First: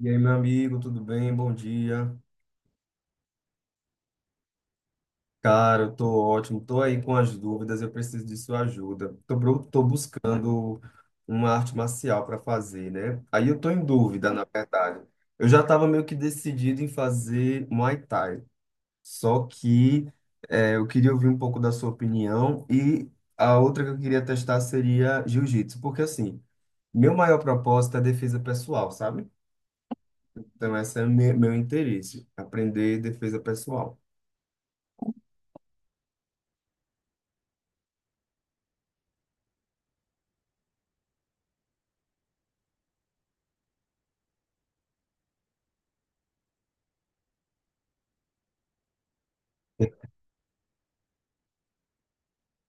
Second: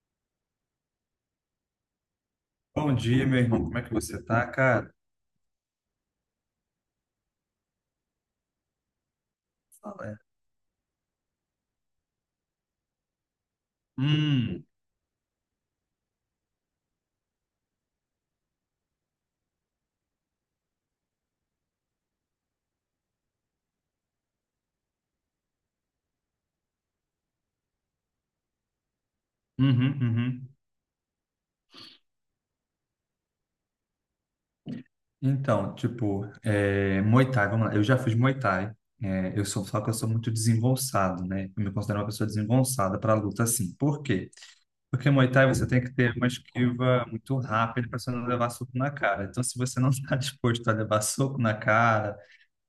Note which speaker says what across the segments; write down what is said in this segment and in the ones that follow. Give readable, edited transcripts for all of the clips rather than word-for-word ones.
Speaker 1: E aí, meu amigo, tudo bem? Bom dia.
Speaker 2: Bom dia, meu irmão. Como é que você tá, cara?
Speaker 1: Cara, eu tô ótimo. Tô aí com as dúvidas, eu preciso de sua ajuda. Tô
Speaker 2: Fala aí.
Speaker 1: buscando uma arte marcial para fazer, né? Aí eu tô em dúvida, na
Speaker 2: Hum.
Speaker 1: verdade. Eu já tava meio que decidido em fazer Muay Thai, só que eu queria ouvir um pouco da sua opinião e a outra que eu queria testar seria Jiu-Jitsu, porque assim, meu maior propósito é defesa pessoal, sabe?
Speaker 2: Uhum. Uhum.
Speaker 1: Então, esse é meu interesse, aprender defesa pessoal.
Speaker 2: Então, tipo, Muay Thai, vamos lá. Eu já fiz Muay Thai. Só que eu sou muito desengonçado, né? Eu me considero uma pessoa desengonçada para luta, assim. Por quê? Porque Muay Thai você tem que ter uma esquiva muito rápida para você não levar soco na cara. Então, se você não está disposto a levar soco na cara,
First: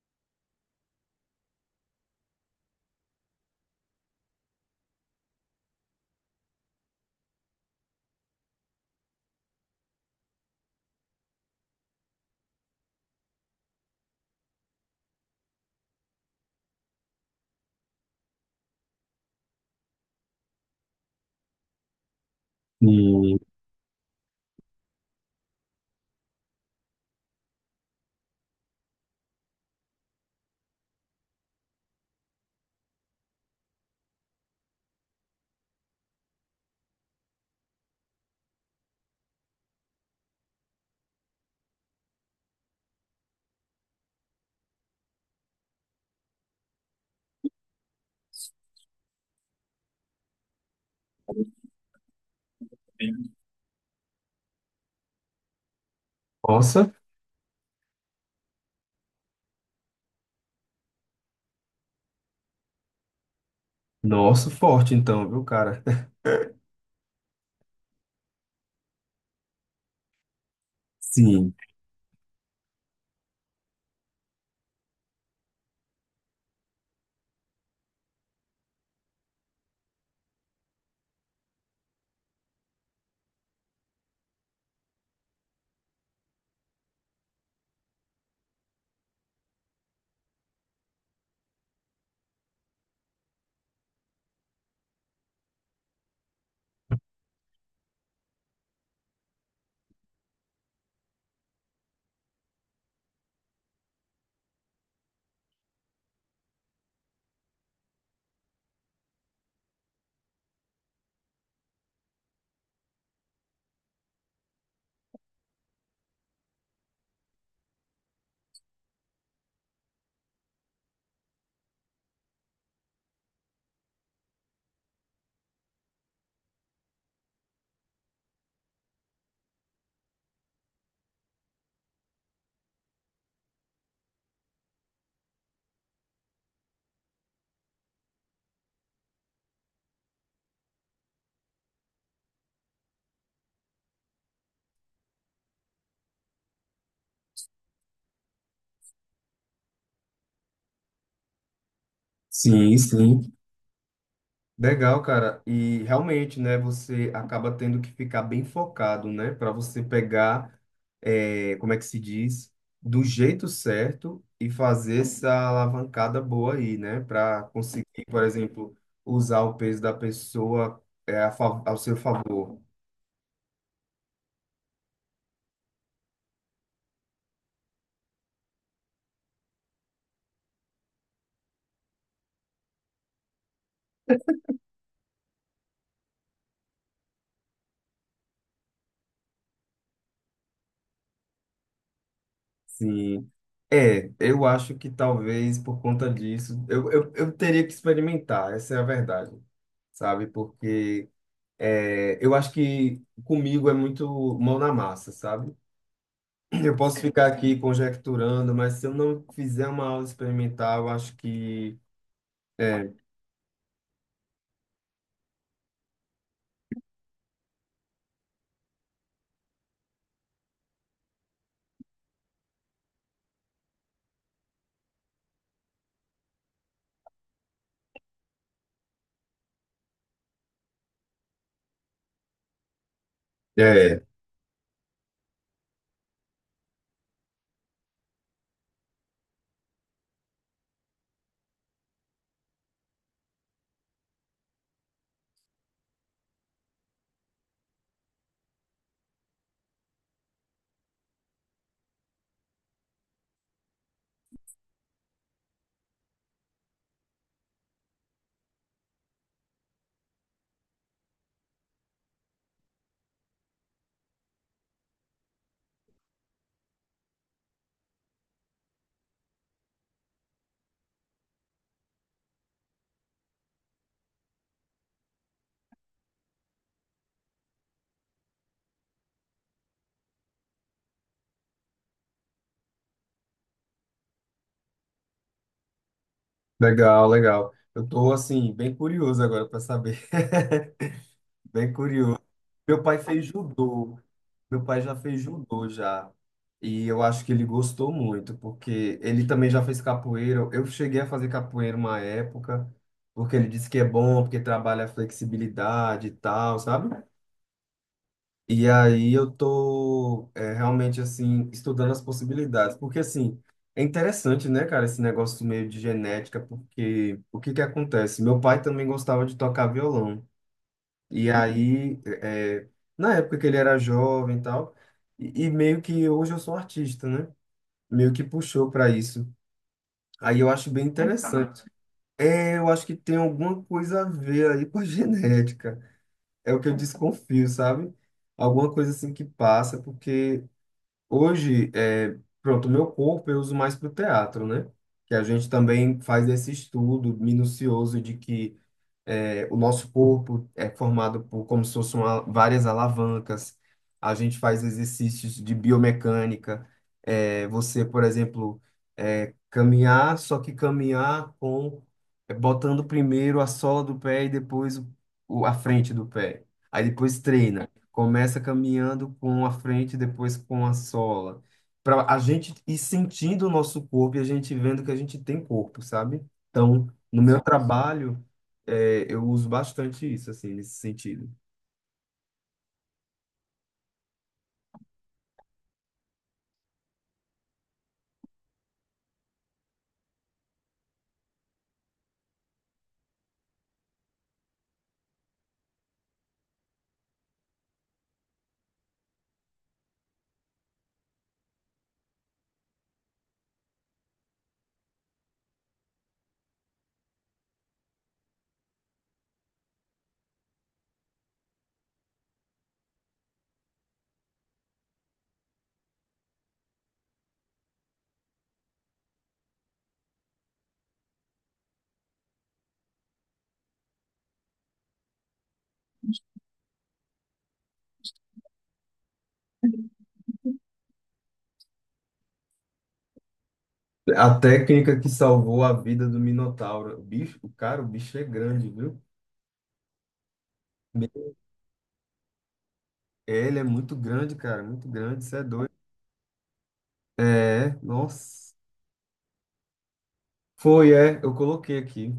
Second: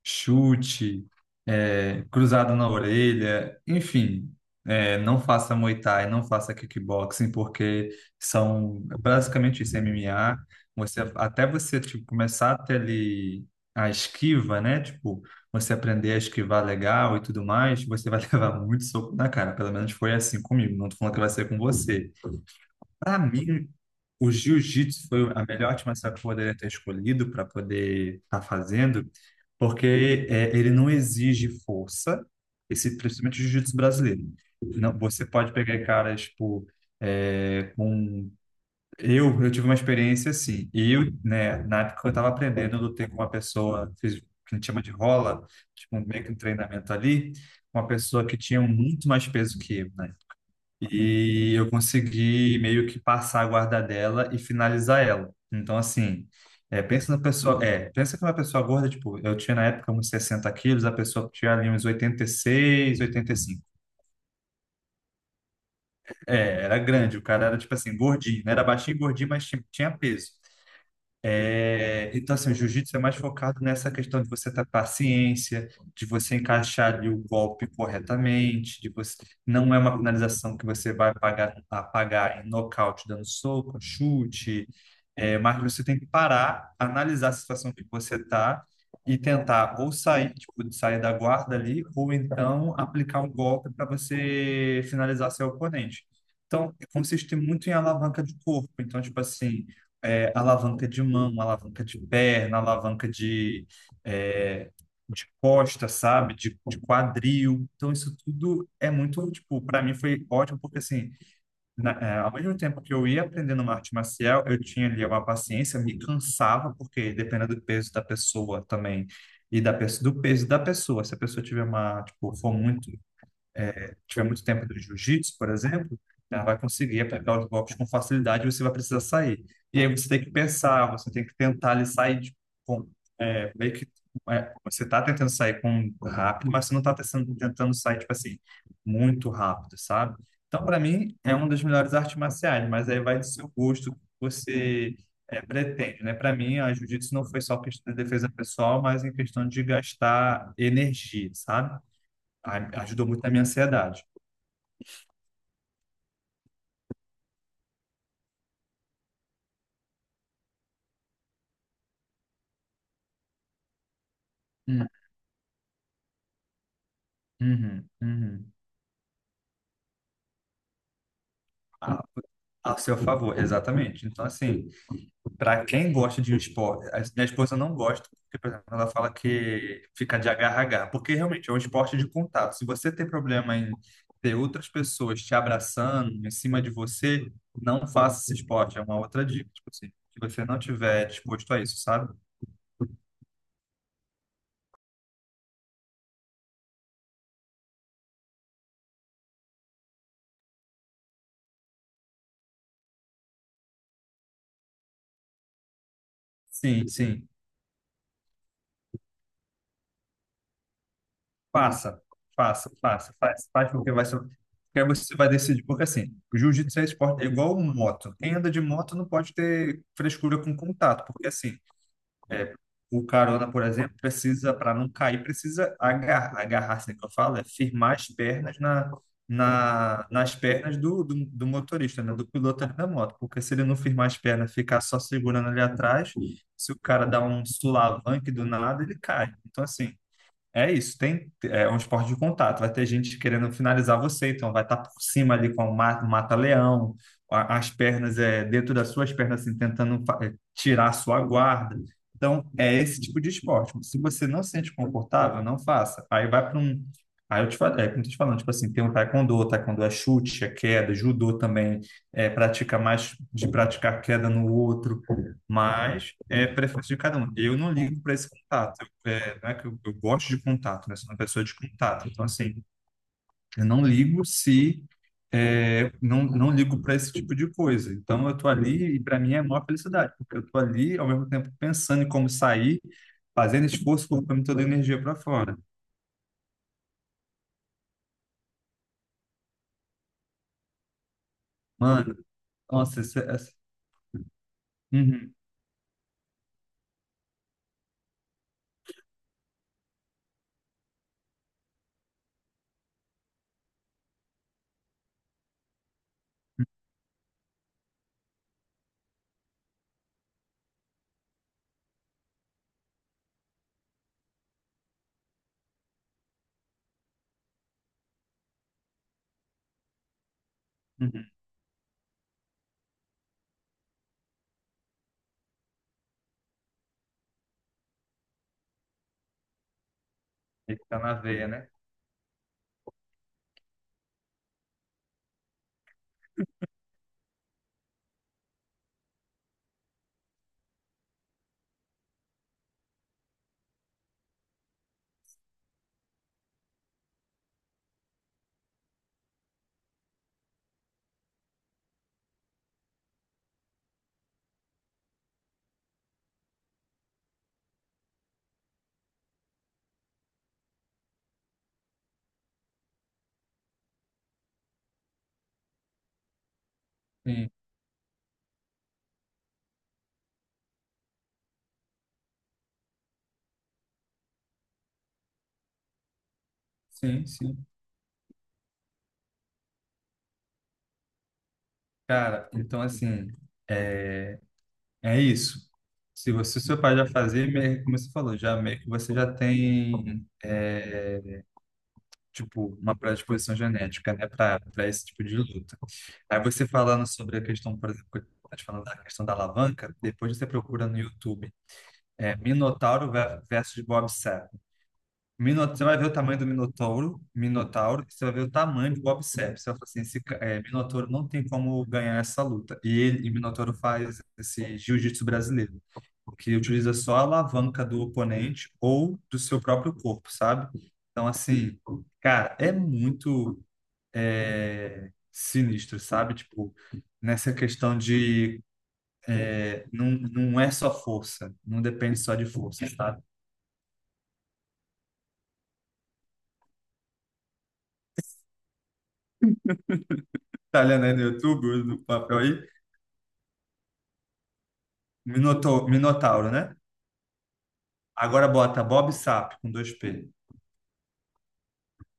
Speaker 2: chute, cruzado na orelha, enfim, não faça Muay Thai, não faça kickboxing, porque são basicamente isso, MMA. Até você tipo, começar a ter ali a esquiva, né? Tipo, você aprender a esquivar legal e tudo mais, você vai levar muito soco na cara. Pelo menos foi assim comigo. Não tô falando que vai ser com você. Para
Speaker 1: E,
Speaker 2: mim, o jiu-jitsu foi a melhor artimanha que eu poderia ter escolhido para poder estar fazendo, porque ele não exige força, principalmente o jiu-jitsu brasileiro. Não, você pode pegar caras, tipo, com... Eu tive uma experiência assim, e eu, né, na época eu estava aprendendo, eu lutei com uma pessoa, fiz o que a gente chama de rola, tipo, meio que um treinamento ali, uma pessoa que tinha muito mais peso que eu, né? E eu consegui meio que passar a guarda dela e finalizar ela. Então, assim,
Speaker 1: nossa,
Speaker 2: pensa na pessoa. Pensa que uma pessoa gorda, tipo, eu tinha na época uns 60 quilos, a pessoa tinha ali uns 86, 85.
Speaker 1: nossa, forte então, viu, cara?
Speaker 2: Era grande. O cara era, tipo assim, gordinho, né? Era baixinho e gordinho, mas tinha peso.
Speaker 1: Sim,
Speaker 2: Então, assim, o jiu-jitsu é mais focado nessa questão de você ter paciência, de você encaixar ali o golpe corretamente, de você não é uma finalização que você vai apagar em nocaute, dando soco, chute, mas você tem que parar, analisar a situação que você está e tentar ou sair, tipo, sair da guarda ali, ou então aplicar um golpe para você finalizar seu oponente. Então, consiste muito em alavanca de corpo. Então, tipo assim, alavanca de mão, alavanca de perna, é, de costa, sabe? De quadril. Então, isso tudo é muito, tipo, para mim foi ótimo, porque assim, ao mesmo tempo que eu ia aprendendo uma arte marcial, eu tinha ali uma paciência, me cansava, porque dependendo do peso da pessoa também. E do peso da pessoa. Se a pessoa tiver tipo, for muito tiver muito tempo do jiu-jitsu, por exemplo, ela vai conseguir aplicar os golpes com facilidade e você vai precisar sair. E aí você tem que pensar, você tem que tentar ali sair com, meio que você está tentando sair com rápido, mas você não está tentando sair, tipo assim, muito rápido, sabe? Então, para mim, é uma das melhores artes marciais, mas aí vai do seu gosto, que você pretende, né? Para mim, a jiu-jitsu não foi só questão de defesa pessoal, mas em questão de gastar energia, sabe?
Speaker 1: sim,
Speaker 2: Ajudou muito na
Speaker 1: sim.
Speaker 2: minha ansiedade.
Speaker 1: Legal, cara. E realmente, né, você acaba tendo que ficar bem focado, né, para você pegar, como é que se diz, do jeito certo e
Speaker 2: Hum.
Speaker 1: fazer essa alavancada boa aí, né, para conseguir,
Speaker 2: Uhum.
Speaker 1: por
Speaker 2: Uhum.
Speaker 1: exemplo, usar o peso da pessoa, ao seu
Speaker 2: A,
Speaker 1: favor.
Speaker 2: a seu favor, exatamente. Então, assim, para quem gosta de um esporte, a minha esposa não gosta, porque, por exemplo, ela fala que fica de agarrar, porque realmente é um esporte de contato. Se você tem problema em ter outras pessoas te abraçando em cima de você, não faça esse esporte. É uma outra dica, tipo assim, se você não tiver disposto a isso, sabe?
Speaker 1: Sim. É, eu acho que talvez por conta disso, eu teria que experimentar, essa é a verdade, sabe? Porque eu acho que comigo é muito mão na massa, sabe? Eu
Speaker 2: Sim,
Speaker 1: posso ficar
Speaker 2: sim.
Speaker 1: aqui conjecturando, mas se eu não fizer uma aula experimental, eu acho que.
Speaker 2: Faça, faça,
Speaker 1: É,
Speaker 2: faça, faz, faz, porque vai ser, porque aí você vai decidir, porque assim, o jiu-jitsu é esporte, é igual um moto. Quem anda de moto não pode ter frescura com contato, porque assim, é, o carona, por exemplo, precisa, para não cair, precisa agarrar, agarrar, assim que eu falo, é firmar as pernas nas pernas do motorista, né, do piloto ali da moto, porque se ele não
Speaker 1: é,
Speaker 2: firmar as pernas, ficar só segurando ali atrás, se o cara dá um sulavanque do nada, ele cai. Então, assim, é isso. Tem, é um esporte de contato. Vai ter gente querendo finalizar você, então vai estar por cima ali com o mata-leão, as pernas é dentro das suas pernas, assim, tentando tirar a sua guarda. Então, é esse tipo de esporte. Se você não se sente confortável, não faça. Aí vai para um. Aí eu te falo, como eu tô te falando, tipo assim, tem o taekwondo é chute, é queda, judô também, pratica mais de praticar queda no outro, mas é preferência de cada um. Eu não ligo para esse contato. Não é que eu, gosto de contato, né? Sou uma pessoa de contato. Então, assim, eu não ligo se. Não, não ligo para esse tipo de coisa. Então, eu tô ali e para mim é a maior felicidade, porque eu tô ali ao mesmo tempo pensando em como sair, fazendo esforço, colocando toda a energia para fora.
Speaker 1: legal, legal. Eu tô, assim, bem curioso agora para saber. Bem
Speaker 2: Mano,
Speaker 1: curioso. Meu pai
Speaker 2: nossa, essa,
Speaker 1: fez
Speaker 2: essa...
Speaker 1: judô. Meu pai já fez
Speaker 2: Uhum.
Speaker 1: judô já. E eu acho que ele gostou muito, porque ele também já fez capoeira. Eu cheguei a fazer capoeira uma época, porque ele disse que é bom, porque trabalha a flexibilidade e tal, sabe? E aí eu tô realmente assim estudando as possibilidades, porque assim, é interessante, né, cara, esse negócio meio de genética, porque o que que acontece? Meu pai também gostava de tocar violão. E
Speaker 2: Uhum.
Speaker 1: aí, é, na época que ele era jovem e tal, e meio que hoje eu sou um artista, né? Meio que puxou para isso. Aí eu acho
Speaker 2: Ele
Speaker 1: bem
Speaker 2: tá na veia,
Speaker 1: interessante.
Speaker 2: né?
Speaker 1: É, eu acho que tem alguma coisa a ver aí com a genética. É o que eu desconfio, sabe? Alguma coisa assim que passa, porque hoje, é, pronto, o meu corpo eu uso mais para o teatro, né? Que a gente também faz esse estudo minucioso de que o nosso corpo é formado por como se fossem várias alavancas. A gente faz exercícios de biomecânica. É, você, por exemplo, caminhar, só que caminhar com botando primeiro a sola do pé e depois a frente do pé. Aí depois
Speaker 2: Sim,
Speaker 1: treina. Começa caminhando com a frente, depois com a sola. Para a gente ir sentindo o nosso corpo e a gente vendo que a gente tem corpo, sabe? Então, no
Speaker 2: sim,
Speaker 1: meu
Speaker 2: sim.
Speaker 1: trabalho eu uso bastante isso, assim, nesse sentido.
Speaker 2: Cara, então assim, é isso. Se você, seu pai já fazia, como você falou, já meio que você já tem tipo, uma predisposição genética, né, para esse tipo de luta. Aí você falando sobre a questão, por exemplo, que eu tava te falando da questão da alavanca, depois você procura no YouTube, Minotauro versus Bob Sapp. Você vai ver o tamanho do Minotauro, e você vai ver o tamanho do Bob Sepp. Você vai falar assim, esse Minotauro não tem como ganhar essa luta. E ele, e Minotauro faz esse jiu-jitsu brasileiro, porque utiliza só a alavanca do oponente ou do seu próprio corpo, sabe? Então, assim, cara, é muito sinistro, sabe? Tipo, nessa questão de não, não é só força, não depende só de força, sabe?
Speaker 1: A técnica que salvou a vida do Minotauro. O bicho, o cara, o bicho é grande, viu?
Speaker 2: Tá olhando aí no YouTube, no papel aí?
Speaker 1: Ele é muito grande, cara, muito grande, isso é doido.
Speaker 2: Minotauro, né?
Speaker 1: É,
Speaker 2: Agora
Speaker 1: nossa.
Speaker 2: bota Bob Sapp com dois p.
Speaker 1: Foi, é, eu coloquei aqui.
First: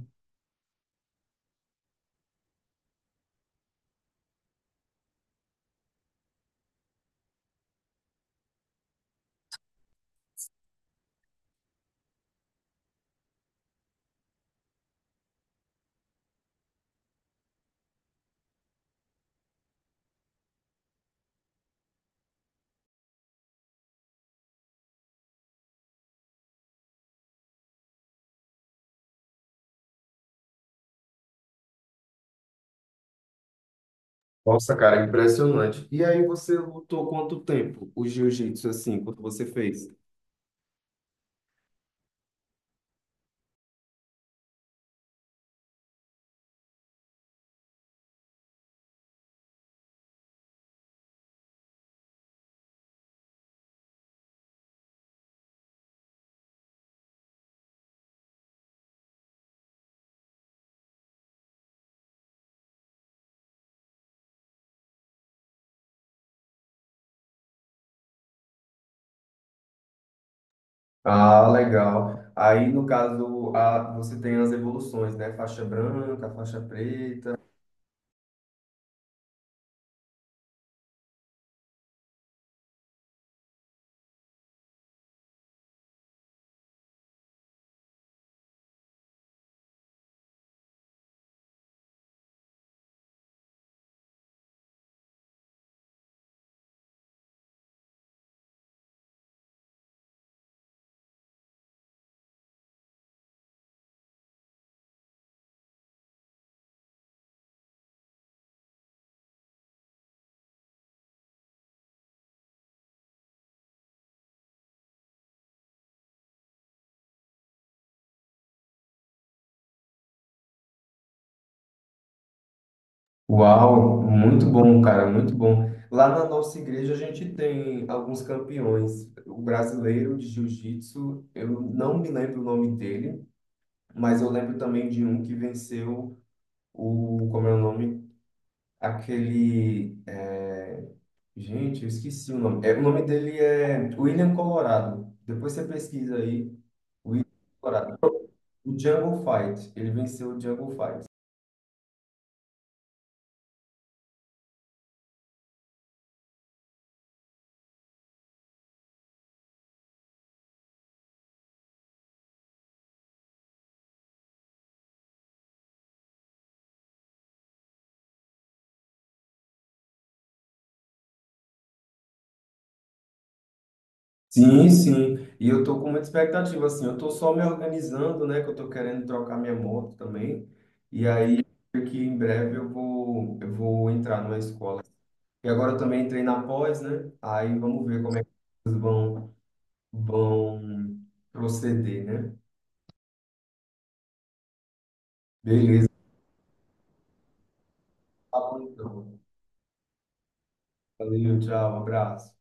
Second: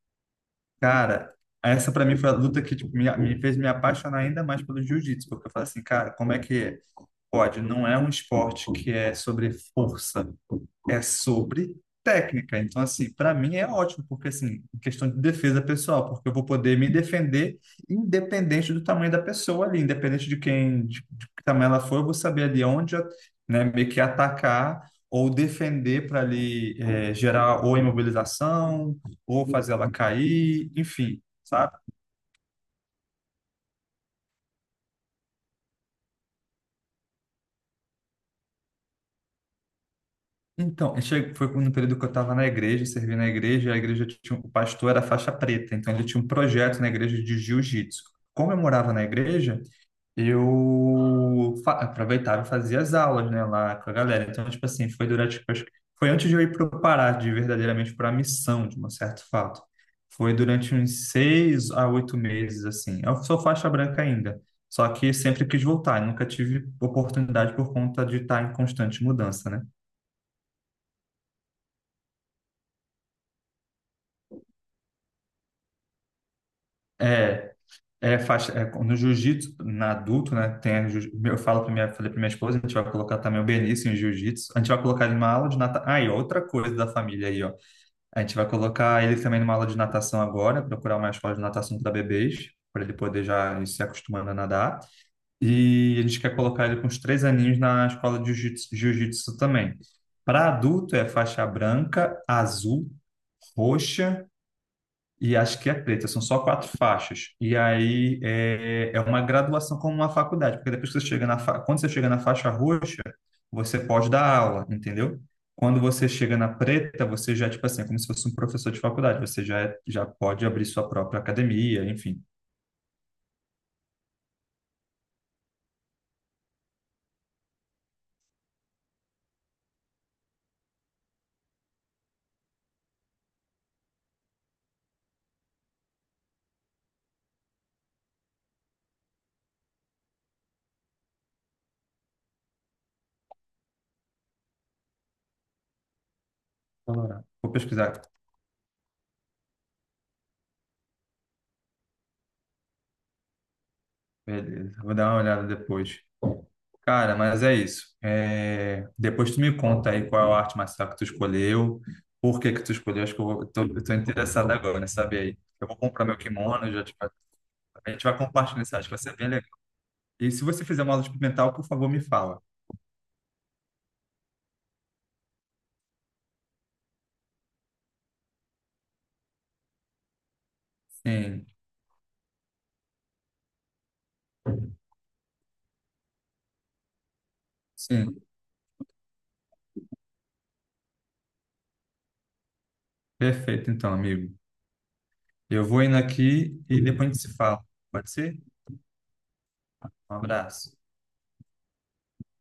Speaker 2: Cara, essa pra mim foi a luta que, tipo, me fez me apaixonar ainda mais pelo jiu-jitsu, porque eu falei assim, cara, como é que é? Pode, não é um esporte que é sobre força, é sobre técnica. Então, assim, para mim é ótimo, porque, assim, em questão de defesa pessoal, porque eu vou poder me defender independente do tamanho da pessoa ali, independente de quem, de que tamanho ela for, eu vou saber ali onde, né, meio que atacar ou defender para ali gerar ou imobilização, ou fazer ela cair, enfim, sabe?
Speaker 1: Nossa, cara, impressionante. E aí você lutou quanto tempo o jiu-jitsu, assim, quando você fez?
Speaker 2: Então, foi no período que eu estava na igreja, servi na igreja, e a igreja tinha, o pastor era faixa preta, então ele tinha um projeto na igreja de jiu-jitsu. Como eu morava na igreja, eu aproveitava e fazia as aulas, né, lá com a galera. Então, tipo assim, foi durante, tipo, acho que foi antes de eu ir para o Pará, de verdadeiramente para a missão, de um certo fato. Foi durante uns 6 a 8 meses, assim. Eu sou faixa branca ainda, só que sempre quis voltar, nunca tive oportunidade por conta de estar em constante mudança, né?
Speaker 1: Ah, legal. Aí, no caso, a, você tem as evoluções, né? Faixa branca, faixa preta.
Speaker 2: É. Faixa, no jiu-jitsu, na adulto, né? Tem, a jiu- eu falo para minha, falei para minha esposa, a gente vai colocar também o Benício em jiu-jitsu. A gente vai colocar ele numa aula de natação. Ah, e outra coisa da família aí, ó. A gente vai colocar ele também numa aula de natação agora, procurar uma escola de natação para bebês, para ele poder já ir se acostumando a nadar. E a gente quer colocar ele com uns 3 aninhos na escola de jiu-jitsu também. Para adulto é faixa branca, azul, roxa e acho que é preta, são só quatro faixas. E aí é uma graduação como uma faculdade, porque depois que você chega quando você chega na faixa roxa, você pode dar aula, entendeu? Quando você chega na preta, você já, tipo assim, é como se fosse um professor de faculdade, já pode abrir sua própria academia, enfim.
Speaker 1: Uau, muito bom, cara, muito bom. Lá na nossa igreja a gente tem alguns campeões. O brasileiro de jiu-jitsu, eu não me lembro o nome dele, mas eu lembro também de um que venceu o, como é o nome? Aquele, é, gente, eu esqueci o nome. É, o nome dele é William Colorado. Depois você pesquisa aí, William
Speaker 2: Colorado. Vou
Speaker 1: Colorado.
Speaker 2: pesquisar.
Speaker 1: O Jungle Fight, ele venceu o Jungle Fight.
Speaker 2: Beleza, vou dar uma olhada depois. Cara, mas é isso. Depois tu me conta aí qual é a arte marcial que tu escolheu, por que que tu escolheu. Acho que eu tô interessado agora, né? Saber aí. Eu vou comprar meu kimono, já te... a gente vai compartilhar isso, acho que vai ser bem legal. E se você fizer uma aula experimental, por favor, me fala.
Speaker 1: Sim, sim. E eu tô com muita expectativa, assim. Eu tô só me organizando, né? Que eu tô querendo trocar minha moto também. E aí,
Speaker 2: Sim,
Speaker 1: creio que em breve eu vou entrar numa escola. E agora eu também entrei na pós, né? Aí vamos ver como
Speaker 2: sim.
Speaker 1: é que eles vão, vão proceder, né?
Speaker 2: Perfeito, então, amigo. Eu vou
Speaker 1: Beleza.
Speaker 2: indo aqui e depois a gente se fala. Pode ser?
Speaker 1: Tá bom, então.
Speaker 2: Um abraço.
Speaker 1: Valeu, tchau, abraço.